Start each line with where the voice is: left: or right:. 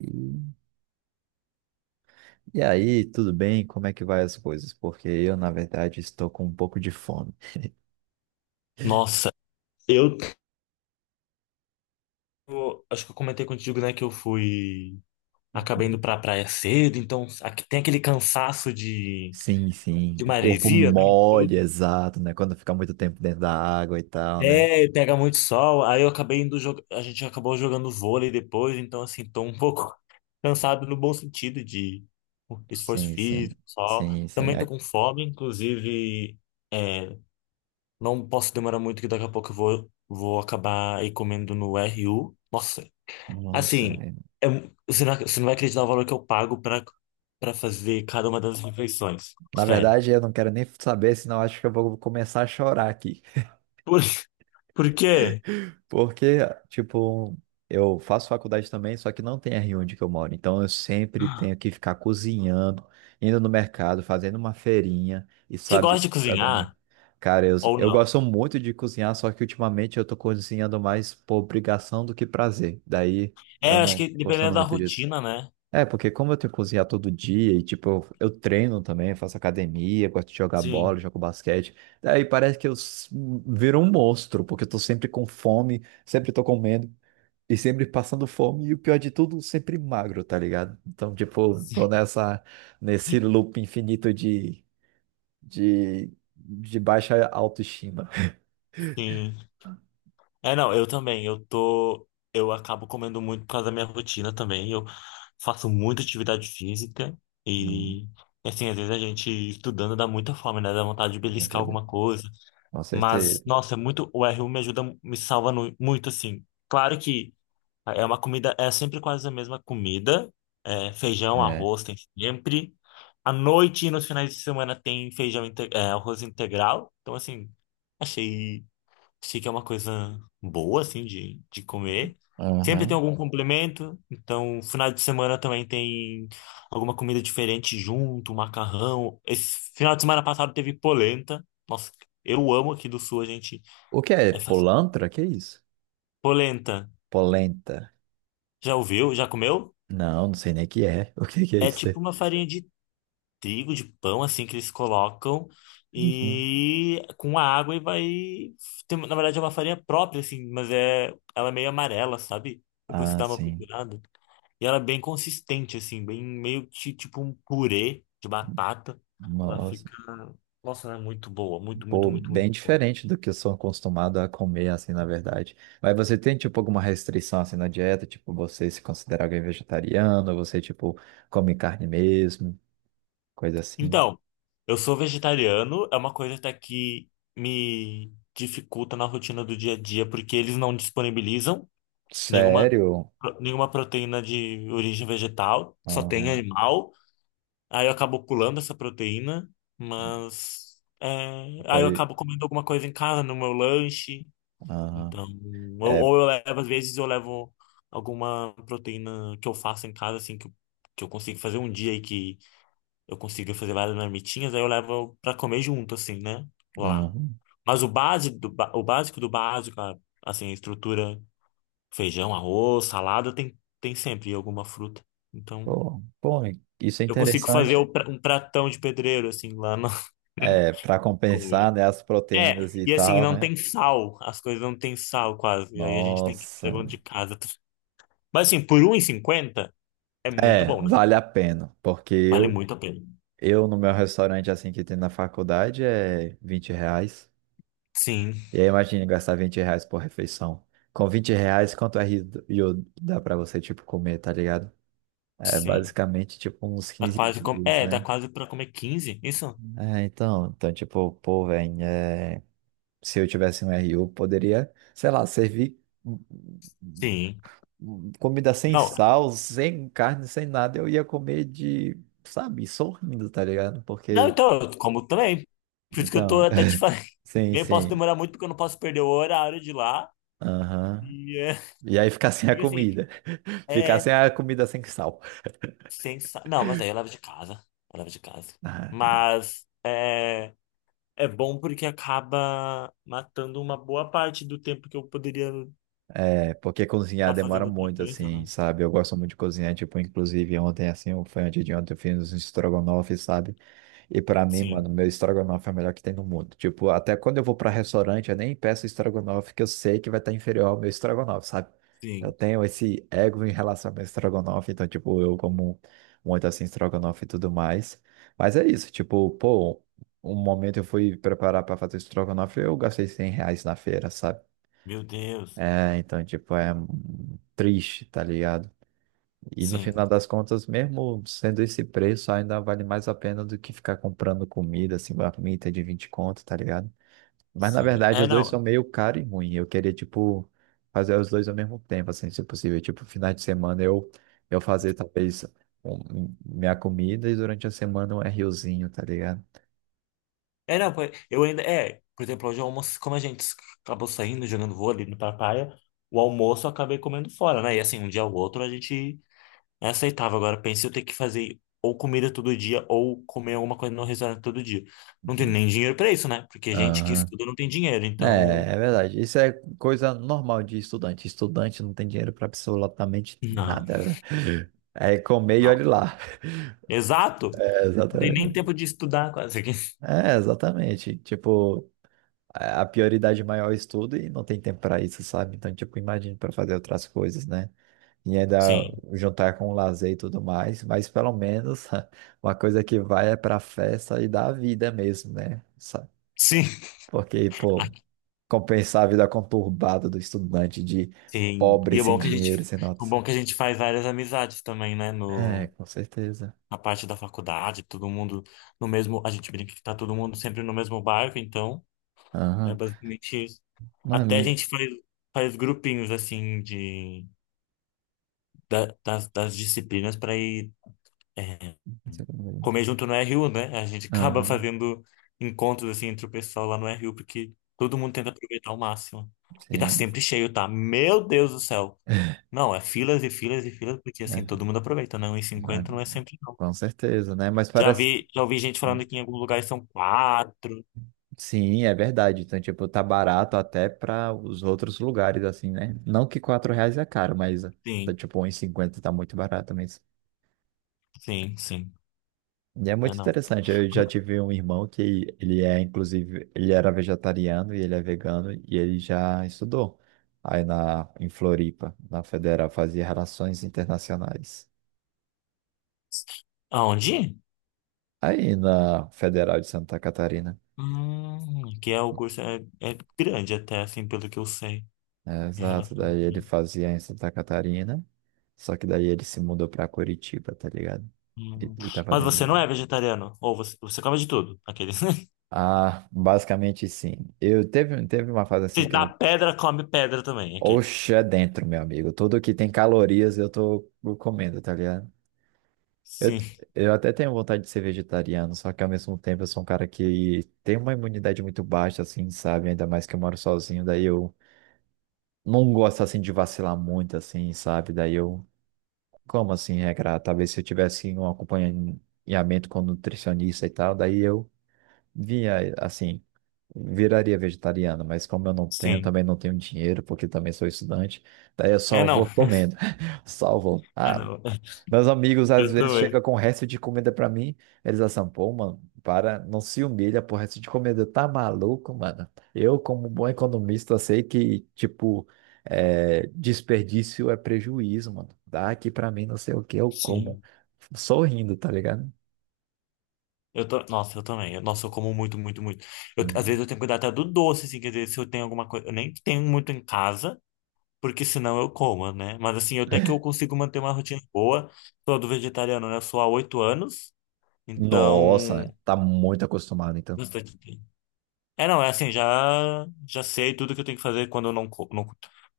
right: E e aí, tudo bem? Como é que vai as coisas? Porque eu, na verdade, estou com um pouco de fome.
left: Nossa, eu eu acho que eu comentei contigo, né, que eu fui acabei indo pra praia cedo, então aqui tem aquele cansaço de,
right: Sim, sim.
left: de
right: O corpo
left: maresia, né, e
right: mole,
left: tudo.
right: exato, né? Quando fica muito tempo dentro da água e tal, né?
left: É, pega muito sol, aí eu acabei indo jogar, a gente acabou jogando vôlei depois, então assim, tô um pouco cansado no bom sentido de esforço
right: Sim, sim.
left: físico, sol.
right: Sim, sim.
left: Também tô com fome, inclusive, é, não posso demorar muito que daqui a pouco eu vou acabar aí comendo no RU. Nossa,
right: Nossa,
left: assim,
right: é.
left: você não vai acreditar o valor que eu pago para fazer cada uma das refeições.
right: Na
left: Sério.
right: verdade, eu não quero nem saber, senão eu acho que eu vou começar a chorar aqui.
left: Por, por quê?
right: Porque, tipo, eu faço faculdade também, só que não tem R um onde que eu moro. Então eu sempre tenho que ficar cozinhando, indo no mercado, fazendo uma feirinha e
left: Você gosta
right: sabe,
left: de cozinhar
right: Cara, eu,
left: ou
right: eu
left: não?
right: gosto muito de cozinhar, só que ultimamente eu tô cozinhando mais por obrigação do que prazer. Daí eu
left: É, acho
right: não
left: que
right: gostando
left: dependendo da
right: muito disso.
left: rotina, né?
right: É, porque como eu tenho que cozinhar todo dia e, tipo, eu treino também, faço academia, gosto de jogar bola,
left: Sim.
right: jogo basquete, daí parece que viro um monstro, porque eu tô sempre com fome, sempre tô comendo e sempre passando fome e o pior de tudo, sempre magro, tá ligado? Então, tipo, tô nessa, nesse loop infinito de, de baixa autoestima.
left: Sim. É, não, eu também. Eu tô. Eu acabo comendo muito por causa da minha rotina também. Eu faço muita atividade física
right: Hum,
left: e, assim, às vezes a gente estudando dá muita fome, né? Dá vontade de
right: com
left: beliscar
right: certeza.
left: alguma coisa.
right: Com
left: Mas,
right: certeza.
left: nossa, é muito, o R1 me ajuda, me salva muito, assim. Claro que é uma comida, é sempre quase a mesma comida. É, feijão,
right: É.
left: arroz tem sempre. À noite e nos finais de semana tem feijão, arroz integral. Então, assim, achei se que é uma coisa boa, assim, de, comer. Sempre tem
right: Aham.
left: algum complemento, então final de semana também tem alguma comida diferente junto, macarrão. Esse final de semana passado teve polenta. Nossa, eu amo aqui do sul, a gente
right: O que é?
left: é fácil.
right: Polantra? Que é isso?
left: Polenta,
right: Polenta.
left: já ouviu? Já comeu?
right: Não, não sei nem o que é. O que que é
left: É
right: isso
left: tipo
right: aí?
left: uma farinha de trigo, de pão, assim, que eles colocam
right: Uhum.
left: e com a água e vai. Na verdade, é uma farinha própria, assim, mas ela é meio amarela, sabe? Depois você
right: Ah,
left: dá uma
right: sim.
left: procurada. E ela é bem consistente, assim, bem meio que tipo um purê de batata. Ela
right: Nossa,
left: fica. Nossa, ela é muito boa, muito, muito,
right: pô,
left: muito,
right: bem
left: muito boa.
right: diferente do que eu sou acostumado a comer, assim, na verdade. Mas você tem, tipo, alguma restrição, assim, na dieta? Tipo, você se considera alguém vegetariano? Você, tipo, come carne mesmo? Coisa assim.
left: Então, eu sou vegetariano, é uma coisa até que me dificulta na rotina do dia a dia, porque eles não disponibilizam nenhuma,
right: Sério?
left: nenhuma proteína de origem vegetal, só tem
right: Aham.
left: animal. Aí eu acabo pulando essa proteína, mas. é, aí eu
right: Foi.
left: acabo comendo alguma coisa em casa, no meu lanche.
right: Aham.
left: Então,
right: É.
left: ou eu levo, às vezes eu levo alguma proteína que eu faço em casa, assim, que eu consigo fazer um dia e que eu consigo fazer várias marmitinhas, aí eu levo pra comer junto, assim, né? Lá.
right: Aham.
left: Mas o básico do básico, assim, a estrutura, feijão, arroz, salada, tem sempre alguma fruta. Então,
right: Pô, pô, isso é
left: eu consigo fazer
right: interessante.
left: um pratão de pedreiro, assim, lá na
right: É, para compensar,
left: comer.
right: né, as
left: É,
right: proteínas e
left: e assim,
right: tal,
left: não
right: né?
left: tem sal, as coisas não tem sal quase, e aí a gente tem que ir
right: Nossa.
left: levando de casa. Mas assim, por 1,50 é muito
right: É,
left: bom, né?
right: vale a pena, porque
left: Vale
right: eu,
left: muito a pena.
right: eu no meu restaurante assim que tem na faculdade é R$ 20.
left: Sim,
right: E aí imagina gastar R$ 20 por refeição. Com R$ 20, quanto é rio dá pra você, tipo, comer, tá ligado? É
left: sim.
right: basicamente, tipo, uns
left: Dá
right: 15
left: quase como.
right: dias,
left: É, dá
right: né?
left: quase pra comer 15 isso?
right: É, então, tipo, pô, velho, é, se eu tivesse um RU, poderia, sei lá, servir hum, hum,
left: Sim.
right: comida sem
left: Não.
right: sal, sem carne, sem nada, eu ia comer de, sabe, sorrindo, tá ligado?
left: Não,
right: Porque
left: então, eu como também. Por isso que eu
right: então,
left: tô até te falando.
right: sim,
left: Nem posso
right: sim.
left: demorar muito porque eu não posso perder o horário de lá.
right: Aham.
left: E,
right: E aí ficar sem a
left: e assim,
right: comida. Ficar
left: é
right: sem a comida sem sal.
left: sensacional. Não, mas aí eu levo de casa. Eu levo de casa.
right: Ah,
left: Mas é bom porque acaba matando uma boa parte do tempo que eu poderia
right: É, porque cozinhar
left: estar
right: demora
left: fazendo outra
right: muito,
left: coisa,
right: assim,
left: né?
right: sabe? Eu gosto muito de cozinhar, tipo, inclusive ontem, assim, ou foi antes de ontem, eu fiz uns estrogonofe, sabe? E pra mim,
left: Sim,
right: mano, meu estrogonofe é o melhor que tem no mundo. Tipo, até quando eu vou pra restaurante, eu nem peço estrogonofe que eu sei que vai estar inferior ao meu estrogonofe, sabe? Eu
left: sim.
right: tenho esse ego em relação ao meu estrogonofe, então, tipo, eu como muito assim estrogonofe e tudo mais. Mas é isso, tipo, pô, um momento eu fui preparar pra fazer estrogonofe, eu gastei R$ 100 na feira, sabe?
left: Meu Deus.
right: É, então, tipo, é triste, tá ligado? E no
left: Sim,
right: final das contas, mesmo sendo esse preço, ainda vale mais a pena do que ficar comprando comida, assim, marmita de 20 conto, tá ligado? Mas na
left: sim.
right: verdade,
left: É,
right: os dois são
left: não.
right: meio caro e ruim. Eu queria, tipo, fazer os dois ao mesmo tempo, assim, se possível. Tipo, final de semana eu fazer talvez minha comida e durante a semana um RUzinho, tá ligado?
left: É, não, eu ainda. É, por exemplo, hoje o almoço, como a gente acabou saindo, jogando vôlei no pra praia, o almoço eu acabei comendo fora, né? E assim, um dia ou outro a gente aceitava. Agora, pense eu ter que fazer ou comida todo dia ou comer alguma coisa no restaurante todo dia. Não tem nem dinheiro pra isso, né? Porque gente que
right: Aham.
left: estuda não tem dinheiro, então.
right: É, é verdade. Isso é coisa normal de estudante. Estudante não tem dinheiro para absolutamente
left: Não,
right: nada. É comer e
left: não.
right: olhe lá.
left: Exato!
right: É,
left: Não tem nem
right: exatamente.
left: tempo de estudar quase. aqui.
right: É, exatamente. Tipo, a prioridade maior é o estudo e não tem tempo para isso, sabe? Então, tipo, imagina para fazer outras coisas, né? E ainda
left: Sim,
right: juntar com o lazer e tudo mais, mas pelo menos uma coisa que vai é pra festa e dá vida mesmo, né?
left: sim.
right: Porque, pô, compensar a vida conturbada do estudante de
left: Sim.
right: pobre, sem dinheiro, sem
left: O
right: notas.
left: bom que a gente faz várias amizades também, né?
right: É,
left: No,
right: com certeza.
left: na parte da faculdade, todo mundo no mesmo. A gente brinca que tá todo mundo sempre no mesmo barco, então é
right: Aham.
left: basicamente isso. Até a
right: Mano,
left: gente faz grupinhos assim das disciplinas para ir é,
right: não sei como
left: comer junto no RU, né? A gente
right: é.
left: acaba
right: Aham,
left: fazendo encontros assim entre o pessoal lá no RU, porque todo mundo tenta aproveitar ao máximo. E tá
right: sim.
left: sempre cheio, tá? Meu Deus do céu! Não, é filas e filas e filas, porque assim, todo
right: É,
left: mundo aproveita, né? um e
right: mas-
left: cinquenta não é sempre, não.
right: com certeza, né? Mas
left: Já
right: parece.
left: vi, já ouvi gente falando que em alguns lugares são 4.
right: Sim, é verdade. Então, tipo, tá barato até para os outros lugares, assim, né? Não que R$ 4 é caro, mas tá,
left: Sim,
right: tipo, 1,50 tá muito barato mesmo.
left: sim, sim.
right: E é
left: Não é
right: muito
left: não.
right: interessante. Eu já tive um irmão que ele é, inclusive, ele era vegetariano e ele é vegano e ele já estudou aí na, em Floripa, na Federal, fazia Relações Internacionais.
left: Aonde?
right: Aí na Federal de Santa Catarina.
left: Que é o curso é grande até, assim, pelo que eu sei.
right: É,
left: Em
right: exato,
left: relação a
right: daí ele fazia em Santa Catarina, só que daí ele se mudou pra Curitiba, tá ligado?
left: Hum.
right: E tá
left: Mas
right: fazendo.
left: você não é vegetariano? Ou você come de tudo? Aqueles.
right: Ah, basicamente sim. Eu teve uma fase assim
left: Você
right: que
left: dá
right: eu.
left: pedra, come pedra também, aqueles.
right: Oxe, é dentro, meu amigo. Tudo que tem calorias eu tô comendo, tá ligado? Eu,
left: Sim,
right: eu até tenho vontade de ser vegetariano, só que ao mesmo tempo eu sou um cara que tem uma imunidade muito baixa, assim, sabe? Ainda mais que eu moro sozinho, daí eu não gosto assim de vacilar muito, assim, sabe? Daí eu. Como assim regrar? Talvez se eu tivesse um acompanhamento com nutricionista e tal, daí eu vinha, assim, viraria vegetariano, mas como eu não tenho,
left: sim.
right: também não tenho dinheiro, porque também sou estudante, daí eu
left: É
right: só
left: não.
right: vou comendo. Salvo.
left: É não.
right: Meus amigos às
left: Eu
right: vezes chegam
left: também.
right: com resto de comida pra mim, eles assim, pô, mano, para, não se humilha por resto de comida, tá maluco, mano? Eu, como bom economista, sei que, tipo, é, desperdício é prejuízo, mano. Dá aqui pra mim, não sei o que, eu como
left: Sim.
right: sorrindo, tá ligado?
left: Eu tô, nossa, eu também. Nossa, eu como muito, muito, muito. Às
right: Uhum.
left: vezes eu tenho que cuidar até do doce, assim, quer dizer, se eu tenho alguma coisa. Eu nem tenho muito em casa, porque senão eu como, né? Mas assim, até que eu consigo manter uma rotina boa. Sou do vegetariano, né? Eu sou há 8 anos,
right: Nossa,
left: então.
right: tá muito acostumado, então.
left: Bastante tempo. É, não, é assim, já sei tudo que eu tenho que fazer quando eu não, co- não,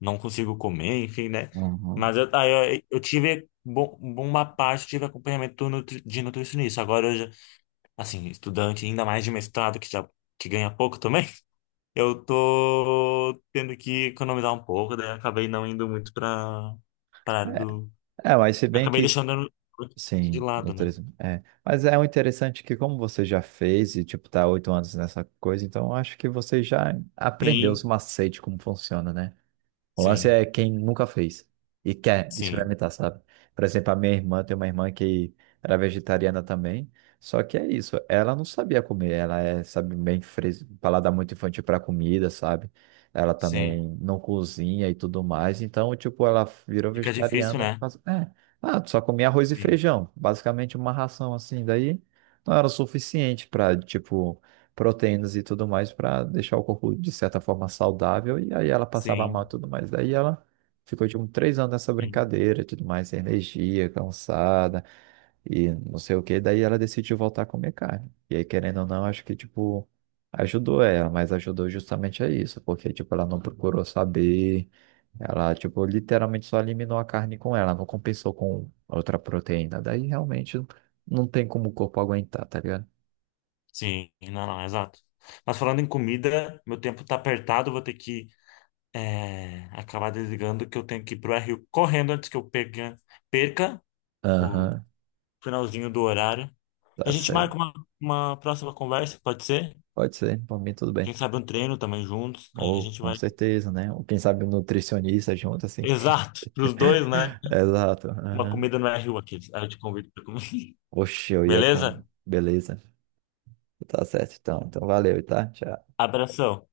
left: não consigo comer, enfim, né?
right: Uhum.
left: Mas aí eu tive bom, uma parte, tive acompanhamento de nutricionista. Agora eu já. Assim, estudante, ainda mais de mestrado, que ganha pouco também, eu tô tendo que economizar um pouco, daí acabei não indo muito pra, área do.
right: É, mas se bem
left: Acabei
right: que
left: deixando de
right: sim, no
left: lado, né?
right: turismo. É. Mas é o interessante que como você já fez e tipo tá há 8 anos nessa coisa, então eu acho que você já aprendeu os
left: Sim,
right: macetes como funciona, né? O lance
left: sim,
right: é quem nunca fez e quer
left: sim,
right: experimentar, sabe? Por exemplo, a minha irmã tem uma irmã que era vegetariana também, só que é isso, ela não sabia comer, ela é, sabe, bem paladar muito infantil para comida, sabe? Ela
left: sim.
right: também não cozinha e tudo mais, então, tipo, ela virou
left: Fica difícil,
right: vegetariana e
left: né?
right: faz... é, ah, só comia arroz e
left: Sim,
right: feijão, basicamente uma ração assim, daí não era o suficiente para, tipo proteínas e tudo mais para deixar o corpo de certa forma saudável e aí ela passava mal e
left: sim,
right: tudo mais. Daí ela ficou tipo 3 anos nessa
left: sim,
right: brincadeira, e tudo mais, sem energia, cansada e não sei o que. Daí ela decidiu voltar a comer carne. E aí, querendo ou não, acho que tipo ajudou ela, mas ajudou justamente a isso, porque tipo ela não procurou saber. Ela, tipo, literalmente só eliminou a carne com ela, não compensou com outra proteína. Daí realmente não tem como o corpo aguentar, tá ligado?
left: sim. Não, não, exato. Mas falando em comida, meu tempo tá apertado, vou ter que acabar desligando que eu tenho que ir pro RU correndo antes que eu pegue, perca o
right: Aham,
left: finalzinho do horário. E a
right: tá
left: gente marca
right: certo.
left: uma próxima conversa, pode ser?
right: Pode ser, por mim tudo bem.
left: Quem sabe um treino também juntos. Aí a
right: Ou
left: gente
right: com
left: vai.
right: certeza, né? Ou quem sabe um nutricionista junto, assim.
left: Exato, pros dois, né?
right: Exato.
left: Uma
right: Aham.
left: comida no RU aqui. Aí eu te convido pra comer.
right: Oxe, eu ia com.
left: Beleza?
right: Beleza. Tá certo, então. Então valeu, tá? Tchau.
left: Abração.